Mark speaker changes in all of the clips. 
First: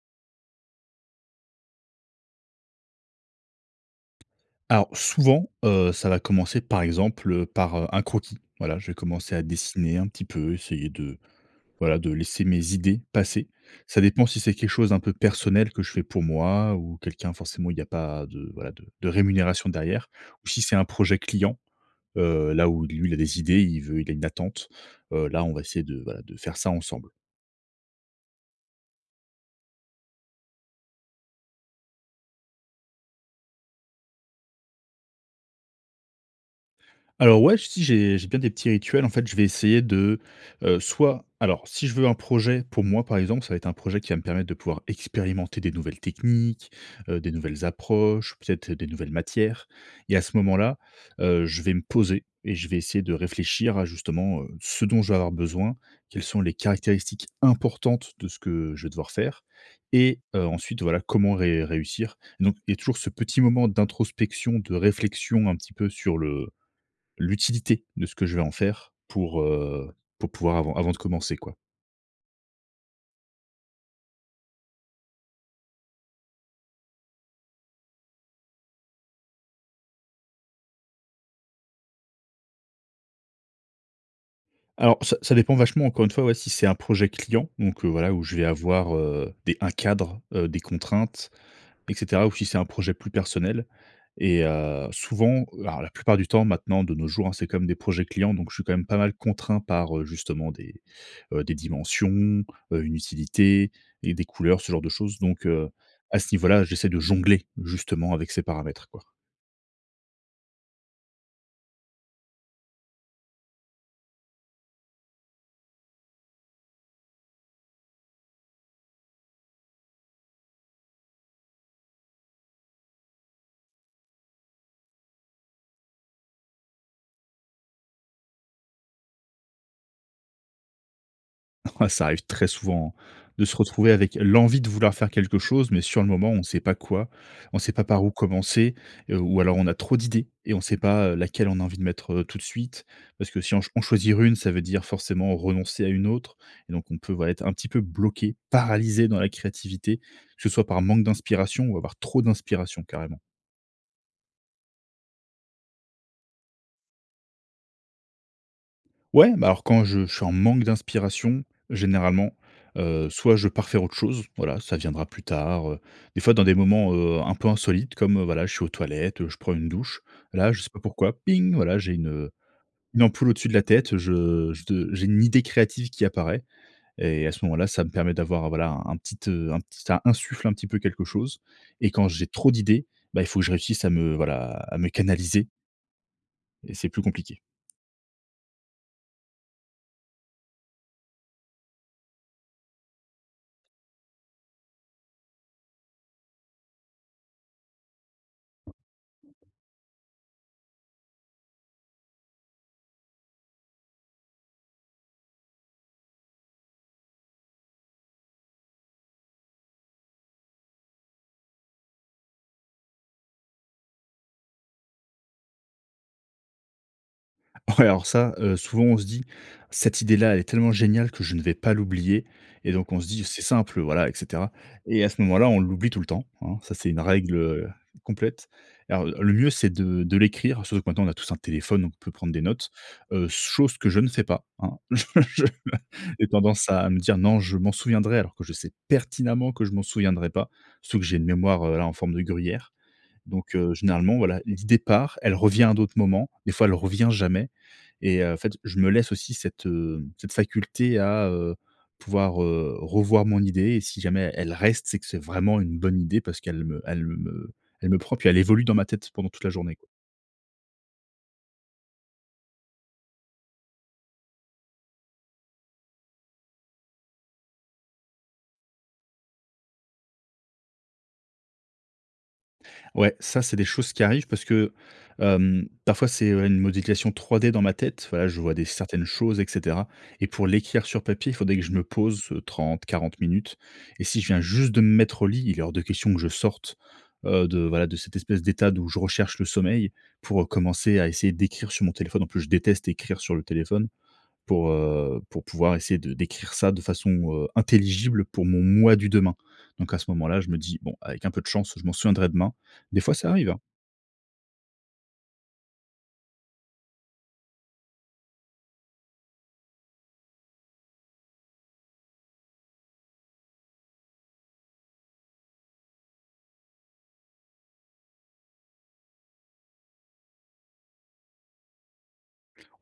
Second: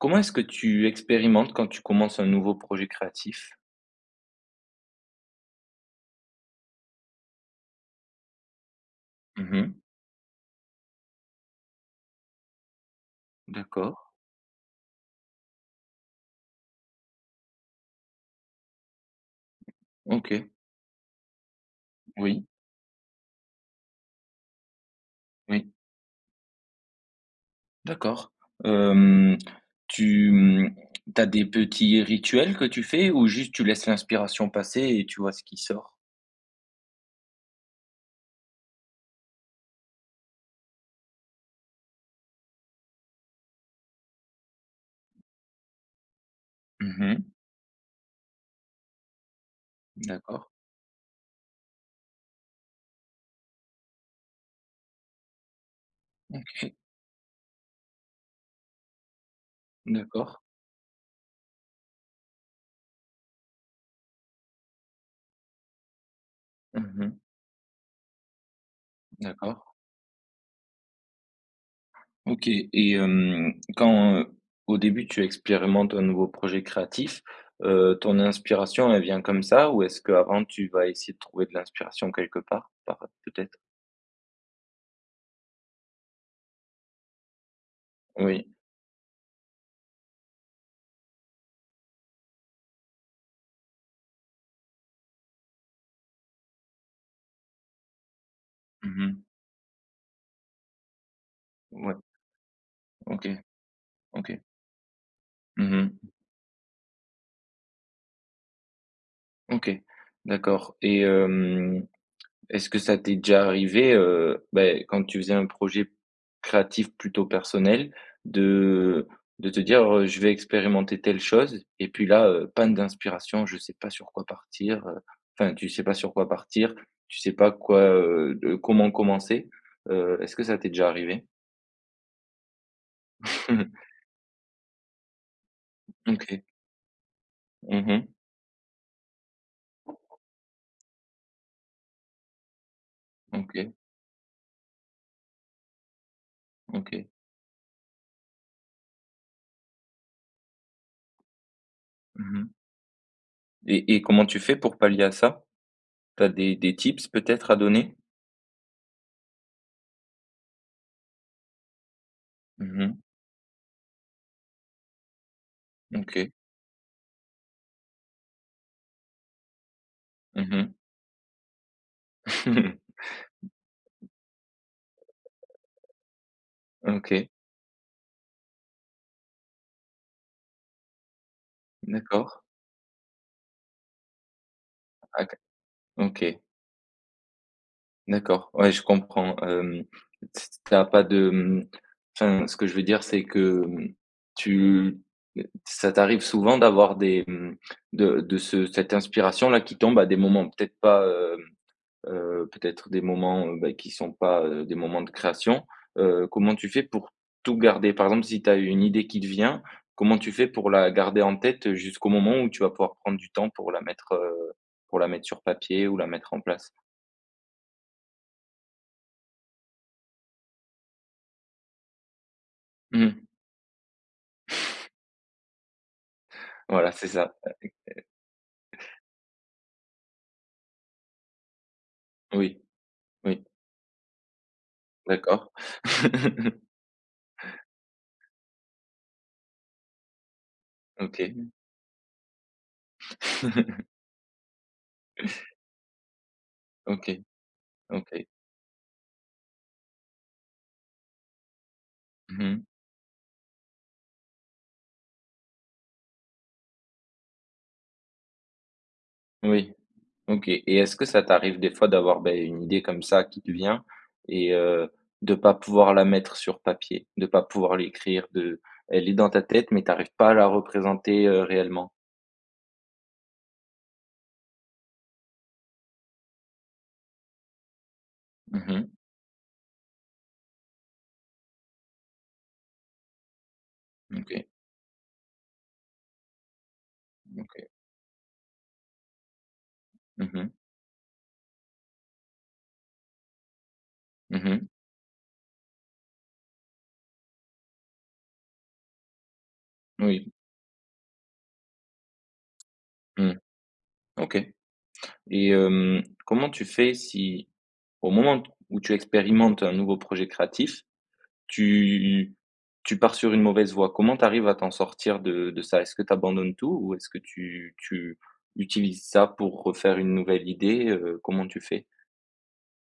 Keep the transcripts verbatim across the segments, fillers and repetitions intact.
Speaker 1: Comment est-ce que tu expérimentes, quand tu commences un nouveau projet créatif?
Speaker 2: Alors, souvent, heu, ça va commencer, par exemple, heu, par, heu, un croquis. Voilà, je vais commencer à
Speaker 1: Mmh mh.
Speaker 2: dessiner un petit peu, essayer de voilà, de laisser mes idées passer. Ça
Speaker 1: D'accord.
Speaker 2: dépend si c'est quelque chose d'un peu personnel, que je fais pour moi, ou quelqu'un. Forcément, il n'y a pas de voilà, de de rémunération derrière.
Speaker 1: OK.
Speaker 2: Ou, si c'est un projet client,
Speaker 1: Oui.
Speaker 2: heu, là où lui, il a des idées, il veut il a une attente, heu, là, on va
Speaker 1: Oui.
Speaker 2: essayer de voilà, de faire ça ensemble.
Speaker 1: D'accord. Hem, tu, hem, tu as des petits rituels que tu fais, ou juste tu laisses l'inspiration passer et tu vois ce qui sort?
Speaker 2: Alors, ouais, si j'ai j'ai bien des petits rituels, en fait. Je vais essayer de, heu, soit alors, si je veux un projet pour moi, par exemple, ça va être un projet qui va me permettre de pouvoir expérimenter des nouvelles techniques,
Speaker 1: Mmh
Speaker 2: heu,
Speaker 1: mh.
Speaker 2: des nouvelles approches, peut-être des nouvelles matières. Et à ce
Speaker 1: D'accord.
Speaker 2: moment-là, heu, je vais me poser et je vais essayer de réfléchir à, justement, heu, ce dont je vais avoir besoin. Quelles sont les
Speaker 1: OK.
Speaker 2: caractéristiques importantes de ce que je vais devoir faire? Et,
Speaker 1: D'accord.
Speaker 2: heu, ensuite voilà comment ré réussir? Donc, il y a toujours ce petit moment d'introspection, de réflexion, un petit peu, sur le
Speaker 1: Mmh mh.
Speaker 2: l'utilité de ce que je vais en faire pour,
Speaker 1: D'accord.
Speaker 2: heu, pour pouvoir avant avant de commencer, quoi.
Speaker 1: OK. Et hem, quand, au début tu expérimentes un nouveau projet créatif, heu, ton inspiration, elle vient comme ça? Ou est-ce qu'avant tu vas essayer de trouver de l'inspiration quelque part, par peut-être?
Speaker 2: Alors ça ça dépend vachement encore une fois, ouais, si c'est un projet client. Donc heu, voilà, où je vais
Speaker 1: Oui.
Speaker 2: avoir, heu, des un cadre, heu, des contraintes, et cetera. Ou si c'est un projet plus personnel et heu, souvent, alors la plupart du temps maintenant de nos jours, hein, c'est quand même des projets clients donc je suis quand même
Speaker 1: Mmh
Speaker 2: pas mal
Speaker 1: mh.
Speaker 2: contraint par, heu, justement des, heu, des
Speaker 1: Ouais.
Speaker 2: dimensions, heu, une
Speaker 1: OK,
Speaker 2: utilité et des
Speaker 1: OK.
Speaker 2: couleurs, ce genre de choses. Donc heu,
Speaker 1: Mmh mh.
Speaker 2: à ce niveau là, j'essaie de jongler justement avec ces paramètres, quoi.
Speaker 1: OK. D'accord et hem, est-ce que ça t'est déjà arrivé, heu, ben, quand tu faisais un projet créatif plutôt personnel de de te dire, heu, je vais expérimenter telle chose, et puis là, heu, panne d'inspiration, je sais pas sur quoi partir, heu, enfin, tu sais pas sur quoi partir, tu sais pas quoi, heu, de comment commencer. Heu, est-ce que ça t'est déjà arrivé?
Speaker 2: Ouais, ça arrive très souvent hein, de se retrouver avec l'envie de vouloir faire quelque chose, mais sur le moment, on
Speaker 1: OK.
Speaker 2: sait pas quoi. On sait pas
Speaker 1: Mmh
Speaker 2: par
Speaker 1: mh.
Speaker 2: où commencer? Et, ou alors on a trop d'idées. Et on sait pas, heu, laquelle on a envie de mettre, heu, tout de suite. Parce que si on
Speaker 1: OK.
Speaker 2: en choisir une, ça veut dire forcément renoncer à une autre. Et donc on
Speaker 1: OK.
Speaker 2: peut, voilà, être un petit peu bloqué, paralysé dans la créativité, que ce soit par manque d'inspiration ou avoir trop
Speaker 1: Mmh mh.
Speaker 2: d'inspiration carrément.
Speaker 1: Et et comment tu fais pour pallier à ça? Tu as des des tips, peut-être, à donner?
Speaker 2: Ouais, bah, alors, quand je je suis en manque d'inspiration, généralement,
Speaker 1: Mmh mh.
Speaker 2: heu, soit je pars faire autre chose, voilà, ça viendra plus tard, heu, des
Speaker 1: OK.
Speaker 2: fois, dans des moments, heu, un peu insolites comme, voilà, je suis aux toilettes, je prends une douche.
Speaker 1: Mmh
Speaker 2: Là, je sais
Speaker 1: mh.
Speaker 2: pas pourquoi, ping, voilà, j'ai une, heu, une ampoule au-dessus de la tête, je je j'ai une idée créative qui apparaît. Et
Speaker 1: OK.
Speaker 2: à ce moment-là, ça me permet d'avoir, voilà, un petit, heu, un petit ça insuffle un petit peu quelque chose, et quand j'ai
Speaker 1: D'accord.
Speaker 2: trop d'idées, bah, il faut que je réussisse à me, voilà, à me
Speaker 1: OK,
Speaker 2: canaliser.
Speaker 1: OK.
Speaker 2: Et c'est plus compliqué.
Speaker 1: D'accord, ouais, je comprends, hem, t s tu as pas de, hem, enfin, ce que je veux dire, c'est que, hem, tu ça t'arrive souvent d'avoir des, mmh, de de ce cette inspiration-là, qui tombe à des moments, peut-être pas, hem, heu, peut-être des moments, heu, beh, qui sont pas, heu, des moments de création? Heu, comment tu fais pour tout garder? Par exemple, si tu as une idée qui te vient, comment tu fais pour la garder en tête, jusqu'au moment où tu vas pouvoir prendre du temps pour la mettre, heu, pour la mettre sur papier ou la mettre en place?
Speaker 2: Ouais, alors ça, heu, souvent, on se dit: «Cette idée-là, elle est tellement géniale que je ne vais pas l'oublier». Et donc, on
Speaker 1: Mmh
Speaker 2: se dit:
Speaker 1: mh.
Speaker 2: «C'est simple, heu, voilà, et cetera». Et à ce moment-là, on l'oublie tout le temps, hein. Ça, c'est
Speaker 1: Voilà,
Speaker 2: une
Speaker 1: c'est ça.
Speaker 2: règle, heu, complète. Alors, le mieux, c'est de de l'écrire, surtout que, maintenant, on a tous un téléphone, donc on peut prendre des
Speaker 1: Oui,
Speaker 2: notes. Heu, s
Speaker 1: oui.
Speaker 2: chose que je ne fais pas, hein.
Speaker 1: D'accord.
Speaker 2: J'ai tendance à me dire: «Non, je m'en souviendrai», alors que je sais pertinemment que je m'en souviendrai pas, surtout que j'ai une
Speaker 1: OK.
Speaker 2: mémoire, heu, a en forme de gruyère. Donc heu, généralement, voilà, l'idée part, elle revient à d'autres moments, des fois elle revient
Speaker 1: OK,
Speaker 2: jamais. Et
Speaker 1: OK.
Speaker 2: heu, en fait, je me laisse aussi cette, heu, cette faculté à, heu, pouvoir,
Speaker 1: Mmh mh.
Speaker 2: heu, revoir mon idée. Et si jamais elle reste, c'est que c'est vraiment une bonne idée parce qu'elle me elle me elle me prend, puis elle évolue dans ma tête pendant toute la
Speaker 1: Oui.
Speaker 2: journée, quoi.
Speaker 1: OK. Et est-ce que ça t'arrive, des fois, d'avoir, beh, une idée, comme ça, qui te vient et heu, de pas pouvoir la mettre sur papier? De pas pouvoir l'écrire? De elle est dans ta tête, mais t'arrives pas à la représenter, heu, réellement?
Speaker 2: Ouais, ça, c'est des choses qui arrivent parce que, hem, parfois, c'est une modication 3D dans ma tête. Voilà, je vois des
Speaker 1: Mmh mh.
Speaker 2: certaines choses, et cetera, et pour l'écrire sur papier, il faudrait que je me pose trente-quarante minutes. Et si je viens
Speaker 1: OK.
Speaker 2: juste de me mettre au lit, il est hors de question que je sorte, heu, de
Speaker 1: OK.
Speaker 2: voilà, de cette espèce d'état d'où je recherche le sommeil
Speaker 1: Mmh
Speaker 2: pour
Speaker 1: mh.
Speaker 2: commencer à essayer d'écrire sur mon téléphone. En plus, je déteste écrire sur le téléphone
Speaker 1: Mmh mh.
Speaker 2: pour heu, pour pouvoir essayer de d'écrire ça de façon, heu, intelligible pour mon moi du demain. Donc, à ce
Speaker 1: Oui.
Speaker 2: moment-là, je me dis: «Bon, avec un peu de chance, je m'en souviendrai demain». Des fois ça
Speaker 1: Mmh.
Speaker 2: arrive, hein.
Speaker 1: OK. Et, hem, comment tu fais si, au moment où tu expérimentes un nouveau projet créatif, tu tu pars sur une mauvaise voie? Comment tu arrives à t'en sortir de de ça? Est-ce que tu abandonnes tout ou est-ce que tu tu utilises ça pour refaire une nouvelle idée? Heu, comment tu fais?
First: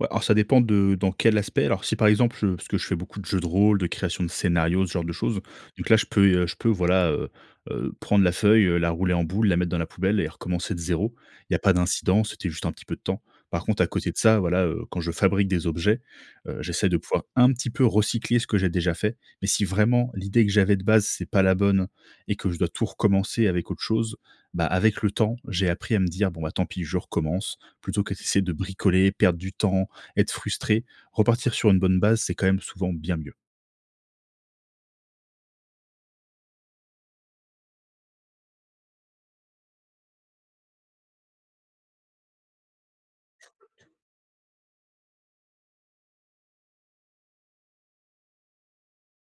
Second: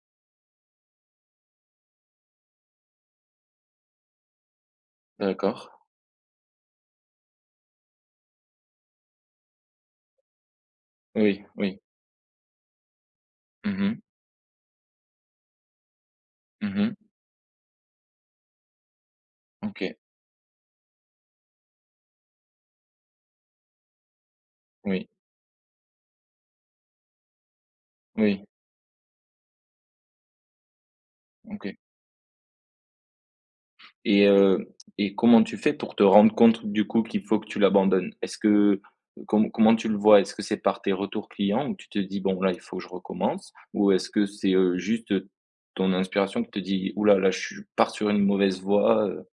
Speaker 2: Ouais, alors, ça dépend de dans quel aspect. Alors, si, par exemple, je parce que je fais beaucoup de jeu de rôle, de création de scénario, ce genre de choses.
Speaker 1: D'accord.
Speaker 2: Donc, là, je peux, heu, je peux voilà, heu heu, prendre la feuille, heu, la rouler en boule, la mettre dans la poubelle et recommencer de zéro.
Speaker 1: Oui,
Speaker 2: Il y a pas
Speaker 1: oui.
Speaker 2: d'incident, c'était juste un petit peu de temps. Par contre,
Speaker 1: Mmh
Speaker 2: à
Speaker 1: mh.
Speaker 2: côté de ça voilà, heu, quand je fabrique des objets, heu,
Speaker 1: Mmh
Speaker 2: j'essaie
Speaker 1: mh.
Speaker 2: de pouvoir un petit peu recycler ce que j'ai déjà fait, mais, si
Speaker 1: OK.
Speaker 2: vraiment l'idée que j'avais, de base, c'est pas la bonne et que je dois tout recommencer avec autre chose, bah, avec
Speaker 1: Oui.
Speaker 2: le temps, j'ai appris à me dire: «Bon, bah, tant pis, je recommence», plutôt que d'essayer
Speaker 1: Oui.
Speaker 2: de bricoler, perdre du temps, être frustré. Repartir sur
Speaker 1: OK.
Speaker 2: une bonne base, c'est quand même souvent bien mieux.
Speaker 1: Et heu, et comment tu fais pour te rendre contre, du coup, qu'il faut que tu l'abandonnes? Est-ce que co comment, tu le vois? Est-ce que c'est par tes retours clients ou tu te dis: «Bon, là, il faut que je recommence» ou est-ce que c'est, heu, juste, heu, ton inspiration qui te dit: «Ouh là là je suis pars sur une mauvaise voie, heu?»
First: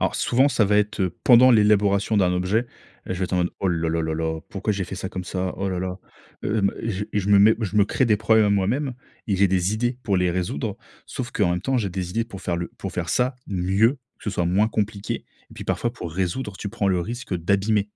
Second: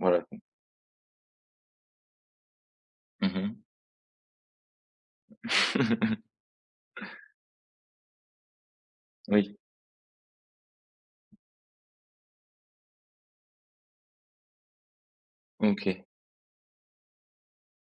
Speaker 2: Alors,
Speaker 1: [unintelligible]
Speaker 2: souvent, ça va êtes, heu, pendant l'élaboration d'un objet, je vais être
Speaker 1: Mmh
Speaker 2: en mode:
Speaker 1: mh.
Speaker 2: «Oh là, là, là, là, pourquoi j'ai fait ça comme ça? Oh là là! hem, et je et je me mets je me crée des problèmes à moi-même.» et j'ai
Speaker 1: Oui.
Speaker 2: des idées pour les résoudre. Sauf qu'en même temps, j'ai des idées pour faire le pour faire ça mieux, que ce soit moins compliqué. Et puis, parfois,
Speaker 1: OK.
Speaker 2: pour résoudre, tu prends le risque d'abîmer.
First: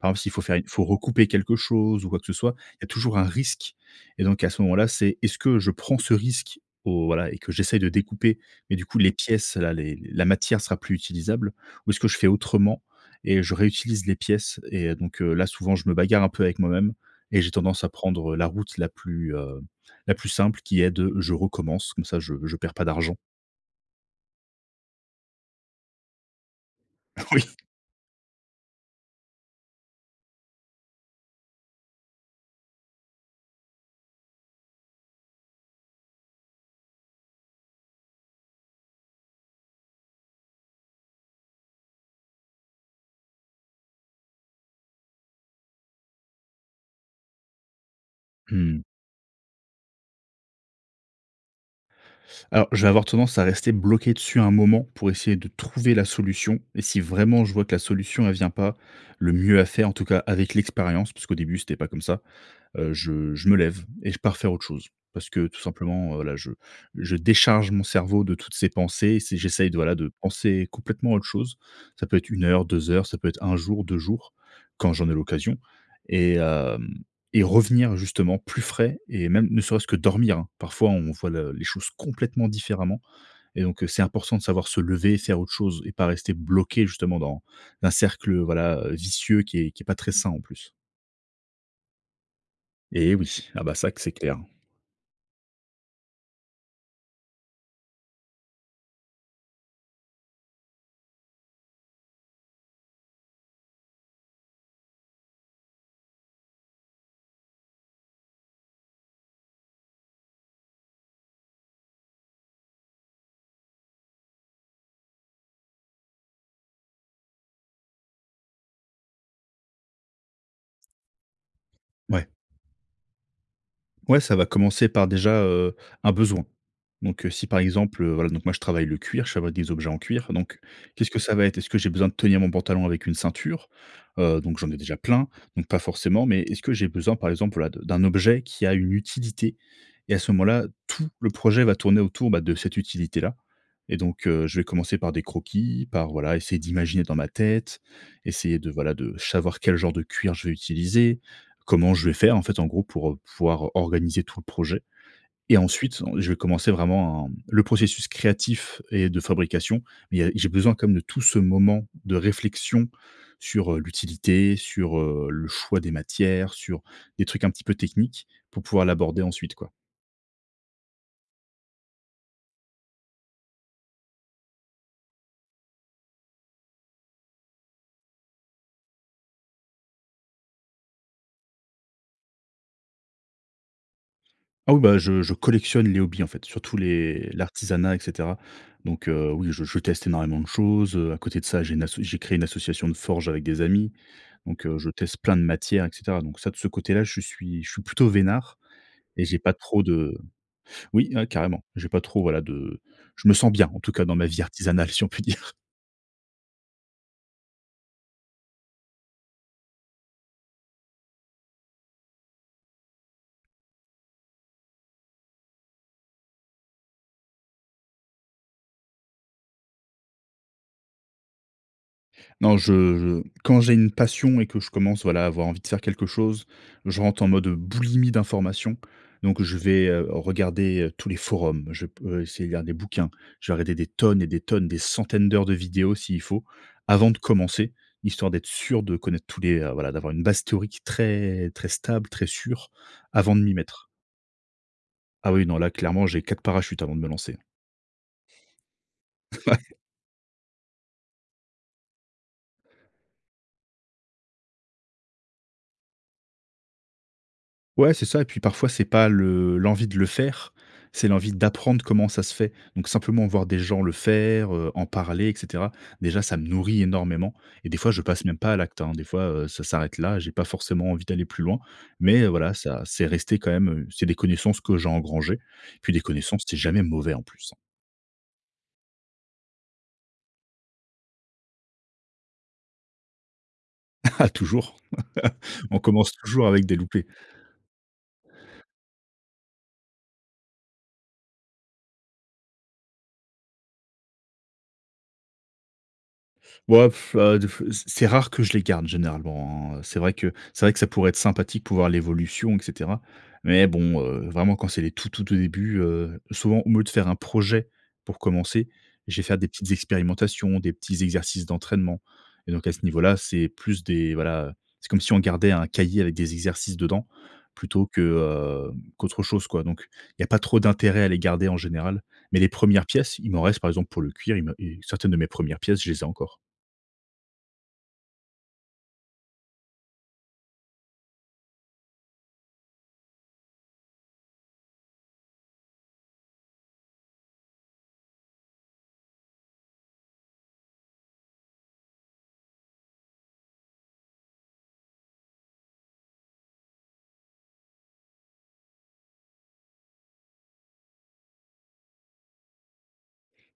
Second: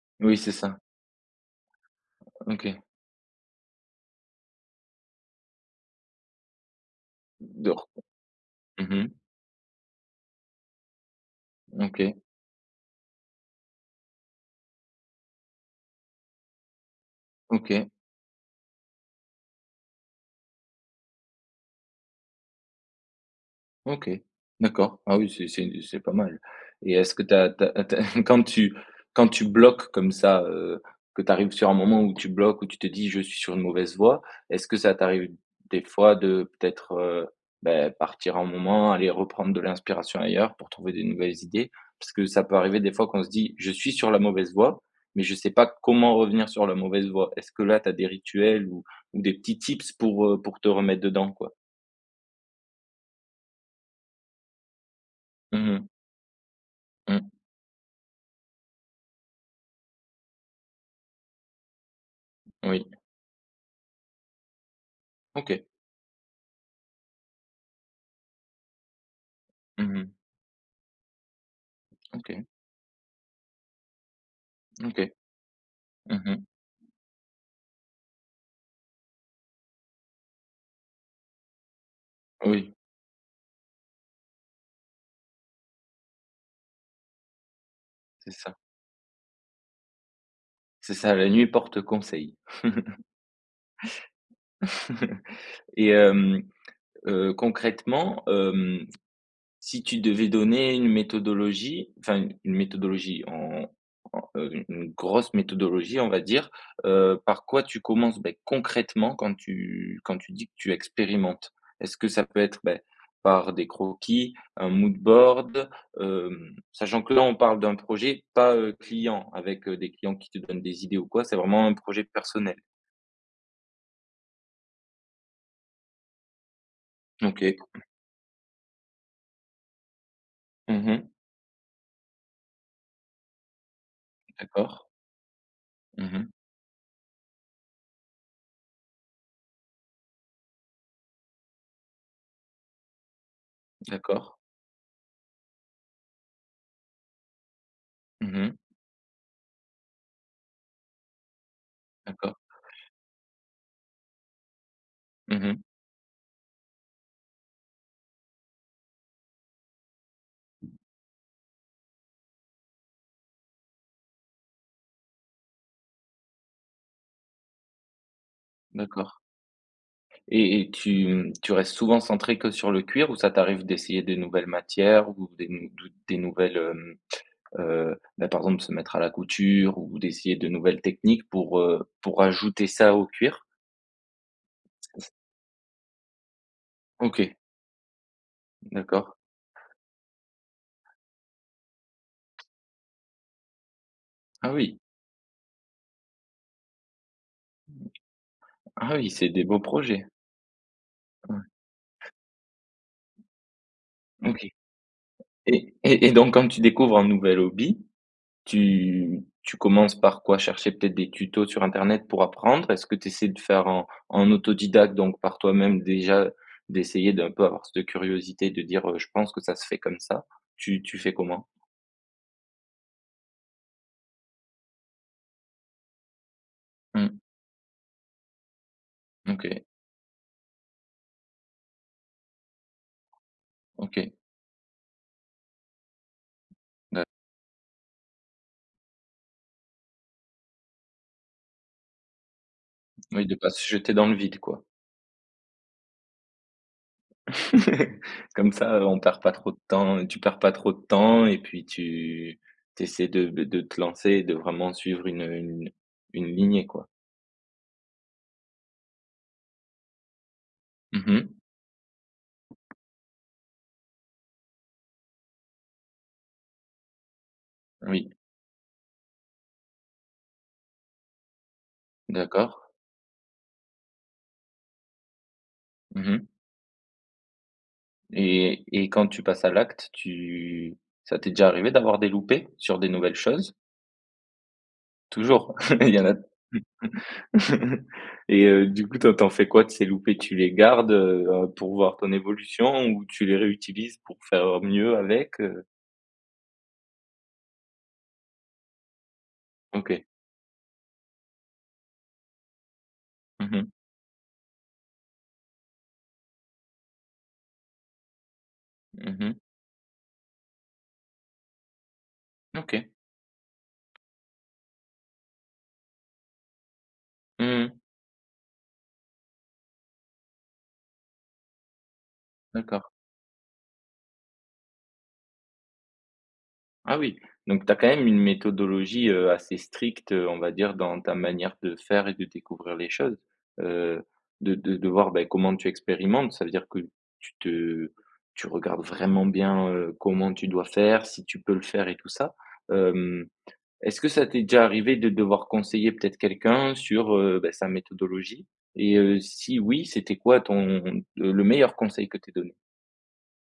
Speaker 2: Par exemple, s'il
Speaker 1: Oui,
Speaker 2: faut
Speaker 1: c'est
Speaker 2: faire il
Speaker 1: ça.
Speaker 2: faut recouper quelque chose ou quoi que ce soit,
Speaker 1: OK.
Speaker 2: il y a toujours un risque. Et donc, heu, à ce moment-là, c'est, est-ce que je prends ce risque au voilà et que
Speaker 1: De r
Speaker 2: j'essaie de découper. Mais, du
Speaker 1: mmh
Speaker 2: coup, les
Speaker 1: mh.
Speaker 2: pièces-là, les la matière sera plus utilisable, ou est-ce que je
Speaker 1: OK.
Speaker 2: fais autrement et je réutilise les pièces et donc heu, là, souvent, je me bagarre un peu avec moi-même et j'ai tendance à
Speaker 1: OK.
Speaker 2: prendre, heu, la route la plus, heu, la plus simple, qui est de, je recommence, comme ça je je perds pas d'argent.
Speaker 1: OK, d'accord. Ah oui, c'est c'est une c'est pas mal, et est-ce que tu
Speaker 2: Oui.
Speaker 1: as tu as tu as quand tu quand tu bloques comme ça? Heu, que tu arrives sur un moment où tu bloques, où tu te dis je suis sur une mauvaise voie, est-ce que ça t'arrive, des fois, de peut-être, heu, beh, partir un moment, aller reprendre de l'inspiration ailleurs, pour trouver des nouvelles idées? Parce que ça peut arriver, des fois, qu'on se dit: «je suis sur la mauvaise voie, mais je ne sais pas comment revenir sur la mauvaise voie». Est-ce que là, tu as des
Speaker 2: Mmh
Speaker 1: rituels,
Speaker 2: mh.
Speaker 1: ou ou des petits tips pour, heu, pour te remettre dedans, quoi?
Speaker 2: Alors, je vais avoir tendance à rester bloqué dessus un moment pour essayer de
Speaker 1: Mmh mh.
Speaker 2: trouver la solution, et si
Speaker 1: Mmh.
Speaker 2: vraiment je vois que la solution, elle vient pas. Le mieux à faire en tout cas avec l'expérience parce qu'au début, c'était pas comme ça.
Speaker 1: Oui.
Speaker 2: Heu, je je me lève et je pars faire autre chose. Parce que tout
Speaker 1: OK.
Speaker 2: simplement, heu, là, je je décharge mon cerveau de toutes ces pensées, si j'essaie de, voilà,
Speaker 1: Mmh mh.
Speaker 2: de penser complètement autre chose. Ça peut être une
Speaker 1: OK.
Speaker 2: heure, deux heures, ça peut être un jour, deux jours, quand j'en
Speaker 1: OK.
Speaker 2: ai l'occasion.
Speaker 1: Mmh
Speaker 2: Et
Speaker 1: mh.
Speaker 2: hem, et revenir justement plus frais et même ne serait-ce que dormir. Parfois, on voit le les choses complètement
Speaker 1: Oui.
Speaker 2: différemment. Et donc c'est important de savoir se lever, faire autre chose et pas rester bloqué justement dans un
Speaker 1: C'est
Speaker 2: cercle,
Speaker 1: ça.
Speaker 2: voilà, heu, vicieux qui est qui est pas très sain en plus.
Speaker 1: C'est ça, la nuit porte conseil.
Speaker 2: Et oui, ah bah ça que c'est clair.
Speaker 1: Et hem, heu, concrètement, hem, si tu devais donner une méthodologie, enfin, une méthodologie en en, heu, une grosse méthodologie, on va dire, heu, par quoi tu commences, beh, concrètement? Quand tu quand tu dis que tu expérimentes? Est-ce que ça peut être, beh, par des croquis, un moodboard, heu, sachant que là, on parle d'un projet pas, heu, client, avec, heu, des clients qui te donnent des idées ou quoi? C'est vraiment un projet
Speaker 2: Ouais.
Speaker 1: personnel.
Speaker 2: Ouais, ça va commencer par déjà, heu, un besoin. Donc heu, si
Speaker 1: OK.
Speaker 2: par exemple, heu, voilà, donc moi, je travaille le cuir, je travaille des objets en cuir, donc,
Speaker 1: Mmh mh.
Speaker 2: qu'est-ce que ça va être? Est-ce que j'ai besoin de tenir mon pantalon avec une ceinture? Heu, donc, j'en ai
Speaker 1: D'accord.
Speaker 2: déjà plein, donc, pas
Speaker 1: Mmh
Speaker 2: forcément,
Speaker 1: mh.
Speaker 2: mais est-ce que j'ai besoin par exemple, voilà, de d'un objet qui a une utilité? Et à ce moment-là, tout le projet va tourner autour, bah, de cette utilité-là et donc
Speaker 1: D'accord.
Speaker 2: heu, je vais commencer par des croquis, par, voilà, essayer d'imaginer dans ma tête.
Speaker 1: Mmh mh.
Speaker 2: Essayer de, voilà, de savoir quel genre de cuir je vais utiliser, comment je vais faire
Speaker 1: D'accord.
Speaker 2: en fait, en gros, pour, heu, pouvoir organiser tout le projet
Speaker 1: Mmh
Speaker 2: et
Speaker 1: mh.
Speaker 2: ensuite, en je vais commencer vraiment en le processus créatif et de fabrication. Mais, il y a j'ai besoin quand même de tout ce moment de réflexion sur, heu, l'utilité, sur, heu, le choix des matières, sur des trucs un petit peu techniques pour pouvoir
Speaker 1: D'accord.
Speaker 2: l'aborder ensuite, quoi.
Speaker 1: Et et tu mmh tu restes souvent centré que sur le cuir ou ça t'arrive d'essayer des nouvelles matières ou des mmh, dou des nouvelles hem heu, bah, par exemple, de se mettre à la couture ou d'essayer de nouvelles techniques pour, heu, pour rajouter ça au cuir?
Speaker 2: Ah oui ben je je collectionne les hobbies en fait, surtout les
Speaker 1: OK.
Speaker 2: l'artisanat et cetera. Donc
Speaker 1: D'accord.
Speaker 2: heu, oui, je je teste énormément de choses heu. A côté de ça, j'ai une asso j'ai créé une association de forge avec des amis,
Speaker 1: Ah
Speaker 2: donc heu,
Speaker 1: oui!
Speaker 2: je teste plein de matières et cetera. Donc ça de ce côté-là, je suis je suis plutôt veinard
Speaker 1: Ah oui,
Speaker 2: et
Speaker 1: c'est
Speaker 2: j'ai
Speaker 1: des
Speaker 2: pas
Speaker 1: beaux
Speaker 2: trop
Speaker 1: projets.
Speaker 2: de oui, hein,
Speaker 1: Ouais.
Speaker 2: carrément. J'ai pas trop voilà de je me sens bien en tout cas dans ma vie
Speaker 1: OK
Speaker 2: artisanale si on peut dire.
Speaker 1: et et et donc quand tu découvres un nouvel hobby, tu tu commences par quoi? Chercher peut-être des tutos sur internet pour apprendre? Est-ce que t'essaies de faire en en autodidacte, donc par toi-même, déjà d'essayer d'un peu avoir cette curiosité de dire, heu: "Je pense que ça se fait comme ça?" Tu tu fais comment?
Speaker 2: Non, je je quand j'ai une passion et que je commence, voilà, à avoir envie de faire quelque chose, je
Speaker 1: Mmh.
Speaker 2: rentre en mode boulimie d'information. Donc je
Speaker 1: OK.
Speaker 2: vais, heu, regarder, heu, tous les forums, je peux essayer de lire des bouquins, je vais regarder des
Speaker 1: OK.
Speaker 2: tonnes et des tonnes, des centaines d'heures de vidéos s'il faut,
Speaker 1: D'a
Speaker 2: avant de commencer, histoire d'être sûr de connaître tous les heu voilà, d'avoir une base théorique très très stable, très sûre,
Speaker 1: Oui, de
Speaker 2: avant de
Speaker 1: pas
Speaker 2: m'y
Speaker 1: se
Speaker 2: mettre.
Speaker 1: jeter dans le vide quoi.
Speaker 2: Ah oui, non, là clairement, j'ai quatre parachutes avant de me lancer.
Speaker 1: Comme ça, heu, on perd pas trop de
Speaker 2: Ouais.
Speaker 1: temps et tu perds pas trop de temps et puis tu tu essaies de de te lancer et de vraiment suivre une une une lignée, quoi.
Speaker 2: Ouais, c'est ça et puis parfois, c'est pas le l'envie de le faire.
Speaker 1: Mmh
Speaker 2: C'est l'envie
Speaker 1: mh.
Speaker 2: d'apprendre comment ça se fait, donc simplement voir des gens le faire, heu, en parler et cetera, déjà, ça me nourrit énormément et des fois je
Speaker 1: Oui.
Speaker 2: passe même pas à l'acte, hein, des fois, heu, ça s'arrête là, j'ai pas forcément envie d'aller plus loin mais heu, voilà,
Speaker 1: D'accord.
Speaker 2: ça c'est resté quand même, heu, c'est des connaissances que j'ai engrangées et puis des
Speaker 1: Mmh mh.
Speaker 2: connaissances, c'est jamais mauvais en plus, hein.
Speaker 1: Et et quand tu passes à l'acte, tu ça t'est déjà arrivé d'avoir des loupés sur des nouvelles choses?
Speaker 2: Ah, toujours.
Speaker 1: Toujours?
Speaker 2: On
Speaker 1: Il y en
Speaker 2: commence
Speaker 1: a.
Speaker 2: toujours avec des loupés.
Speaker 1: et heu, du coup, toi, tu en fais quoi de ces loupés? Tu les gardes, heu, pour voir ton évolution ou tu les réutilises pour faire, heu, mieux avec, heu?
Speaker 2: Ouah, pff, heu, des pff, c'est c'est rare que je les garde généralement hein, heu, c'est
Speaker 1: OK.
Speaker 2: vrai que c'est vrai que ça pourrait être sympathique pour voir l'évolution et cetera
Speaker 1: Mmh mh.
Speaker 2: mais bon, heu, vraiment quand c'est les tout tout au début, heu, souvent aumeu de faire un projet pour commencer, je
Speaker 1: Mmh
Speaker 2: vais
Speaker 1: mh.
Speaker 2: faire des petites expérimentations, des petits exercices d'entraînement et donc, à ce
Speaker 1: OK.
Speaker 2: niveau-là, c'est plus des voilà, c'est comme si on gardait un cahier avec des exercices dedans
Speaker 1: Mmh mh.
Speaker 2: plutôt que, heu, qu'autre chose quoi, donc, il y a pas trop d'intérêt à les garder en général mais les
Speaker 1: D'accord.
Speaker 2: premières pièces, il m'en reste, par exemple, pour le cuir, il me il certaines de mes premières pièces, je les ai encore.
Speaker 1: Ah oui, donc tu as quand même une méthodologie, heu, assez stricte, heu, on va dire, dans ta manière de faire et de découvrir les choses, heu, de de de voir, bah comment tu expérimentes. Ça veut dire que tu te tu regardes vraiment bien, heu, comment tu dois faire, si tu peux le faire et tout ça. Hem, est-ce que ça t'est déjà arrivé de devoir conseiller, peut-être, quelqu'un sur, heu, ben sa méthodologie? Et heu, si oui, c'était quoi ton le meilleur conseil que tu aies donné?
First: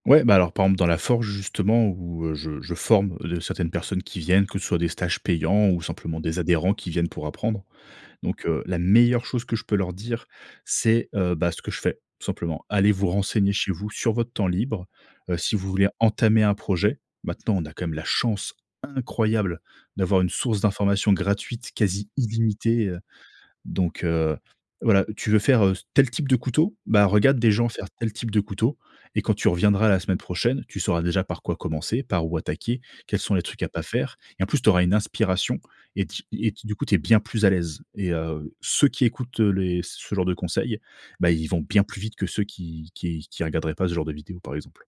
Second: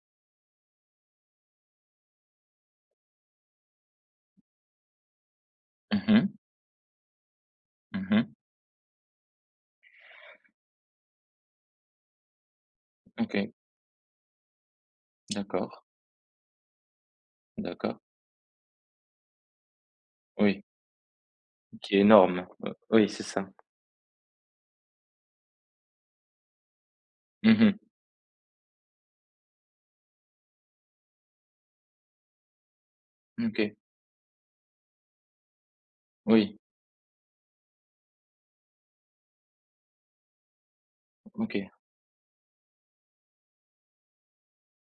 Speaker 2: Ouais, bah, alors [unintelligible] dans la forge, justement où, heu, je je forme les, heu certaines personnes qui viennent, que ce soit des stages payants ou
Speaker 1: Mmh
Speaker 2: simplement
Speaker 1: mh.
Speaker 2: des adhérents, qui viennent pour apprendre.
Speaker 1: Mmh mh.
Speaker 2: Donc heu, la meilleure chose que je peux leur dire c'est, heu, bah, ce que je fais, tout simplement: «Allez vous
Speaker 1: OK.
Speaker 2: renseigner chez vous, sur votre temps libre, heu, si vous
Speaker 1: D'accord.
Speaker 2: voulez entamer un projet.» maintenant, on a, quand même,
Speaker 1: D'accord.
Speaker 2: la chance incroyable d'avoir une source
Speaker 1: Oui.
Speaker 2: d'information gratuite,
Speaker 1: Qui est
Speaker 2: quasi
Speaker 1: énorme, heu,
Speaker 2: illimitée, heu,
Speaker 1: oui, c'est ça.
Speaker 2: donc heu, voilà, tu veux faire, heu, s tel type de couteau, bah, regarde des
Speaker 1: Mmh
Speaker 2: gens
Speaker 1: mh.
Speaker 2: faire tel type de couteau et quand tu reviendras la semaine prochaine, tu sauras déjà par quoi commencer, par où attaquer, quels sont les
Speaker 1: Mmh
Speaker 2: trucs à
Speaker 1: OK.
Speaker 2: pas faire. Et, en plus, tu auras une inspiration et t et
Speaker 1: Oui.
Speaker 2: du coup, tu es bien plus à l'aise et heu, ceux qui écoutent, heu, les ce genre de conseils, bah, ils vont
Speaker 1: OK.
Speaker 2: bien plus vite que ceux qui qui qui regarderaient pas ce genre de vidéo, par exemple.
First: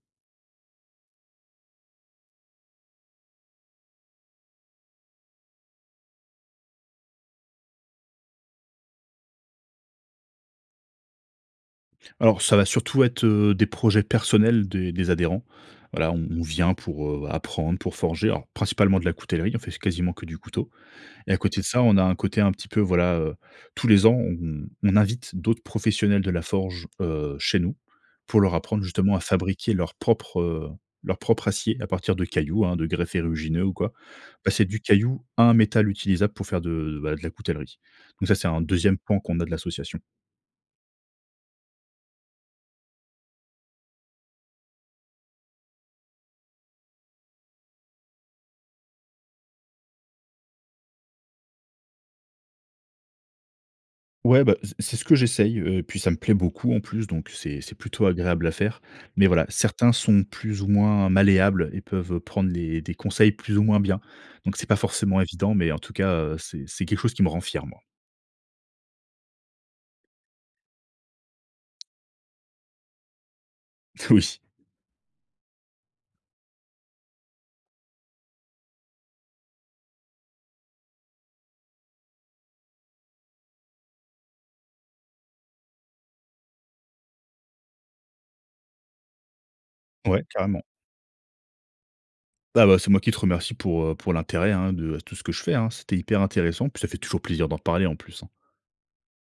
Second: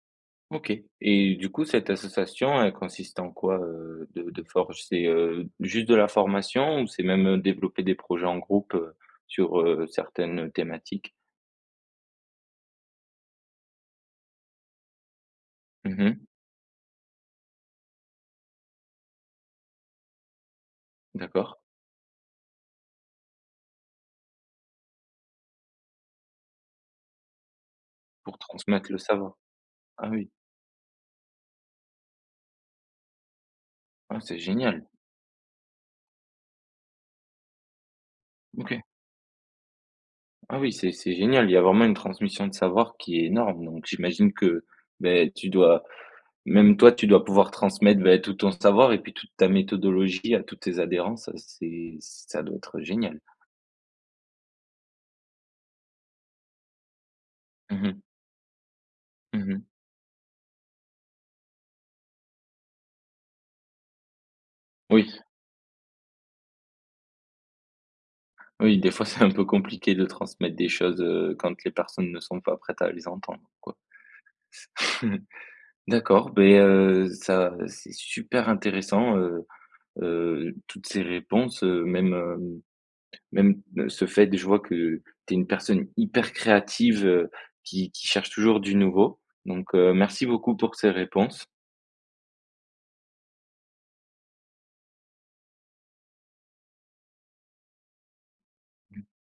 Speaker 1: OK, et du coup, cette association, elle consiste en quoi, heu, de de forge? C'est, heu, juste de la formation? Ou c'est même, heu, développer des projets en groupe, heu, sur, heu, certaines, heu, thématiques?
Speaker 2: Alors, ça va surtout être, heu, des projets personnels des des adhérents.
Speaker 1: Mhm
Speaker 2: Voilà,
Speaker 1: mh.
Speaker 2: on on vient pour, heu, apprendre, pour forger, alors, principalement de la coutellerie. On fait s quasiment que du couteau! Et à
Speaker 1: D'accord.
Speaker 2: côté de ça, on a un côté un petit peu voilà, heu, tous les ans, on on invite d'autres professionnels de la forge, heu, chez nous
Speaker 1: Pour
Speaker 2: pour leur apprendre,
Speaker 1: transmettre le
Speaker 2: justement, à
Speaker 1: savoir.
Speaker 2: fabriquer leur
Speaker 1: Ah, oui!
Speaker 2: propre, heu, leur propre acier à partir de cailloux, hein, de greffes érugineux ou quoi.
Speaker 1: Ah, c'est
Speaker 2: Passer du
Speaker 1: génial!
Speaker 2: caillou à un métal utilisable pour faire de bah, de la coutellerie. Donc ça, c'est un
Speaker 1: OK.
Speaker 2: deuxième point qu'on a de l'association.
Speaker 1: Ah oui! C'est c'est génial! Il y a vraiment une transmission de savoir qui est énorme. Donc j'imagine que, beh, tu dois même toi, tu dois pouvoir transmettre, beh, tout ton savoir et puis toute ta méthodologie à tous tes adhérents. Ça c'est ça doit être, heu, génial.
Speaker 2: Ouais, bah, s c'est ce que j'essaye, heu, et puis ça me plaît beaucoup en plus, donc c'est c'est
Speaker 1: Mmh mh.
Speaker 2: plutôt agréable à faire, mais voilà,
Speaker 1: Mmh mh.
Speaker 2: certains sont plus ou moins malléables et peuvent prendre les des conseils plus ou moins bien. Donc, c'est pas
Speaker 1: Oui.
Speaker 2: forcément évident, mais en tout cas, heu, c'est c'est quelque chose qui me rend fier, moi.
Speaker 1: Oui. Des fois, c'est, un peu compliqué de transmettre des choses, heu, quand les personnes ne sont pas prêtes à les entendre, quoi.
Speaker 2: Oui.
Speaker 1: D'accord. Beh, heu, ça c'est super intéressant, heu heu, toutes ces réponses, heu, même, heu, même ce fait de je vois que tu es une personne hyper créative, heu, qui qui cherche toujours du nouveau! Donc heu,
Speaker 2: Ouais!
Speaker 1: merci beaucoup
Speaker 2: Carrément.
Speaker 1: pour ces réponses.
Speaker 2: Ah bah, c'est moi qui te remercie pour, heu, pour l'intérêt, hein, de, heu, tout ce que je fais, hein. C'était hyper intéressant, puis ça fait toujours plaisir d'en parler, en plus, hein.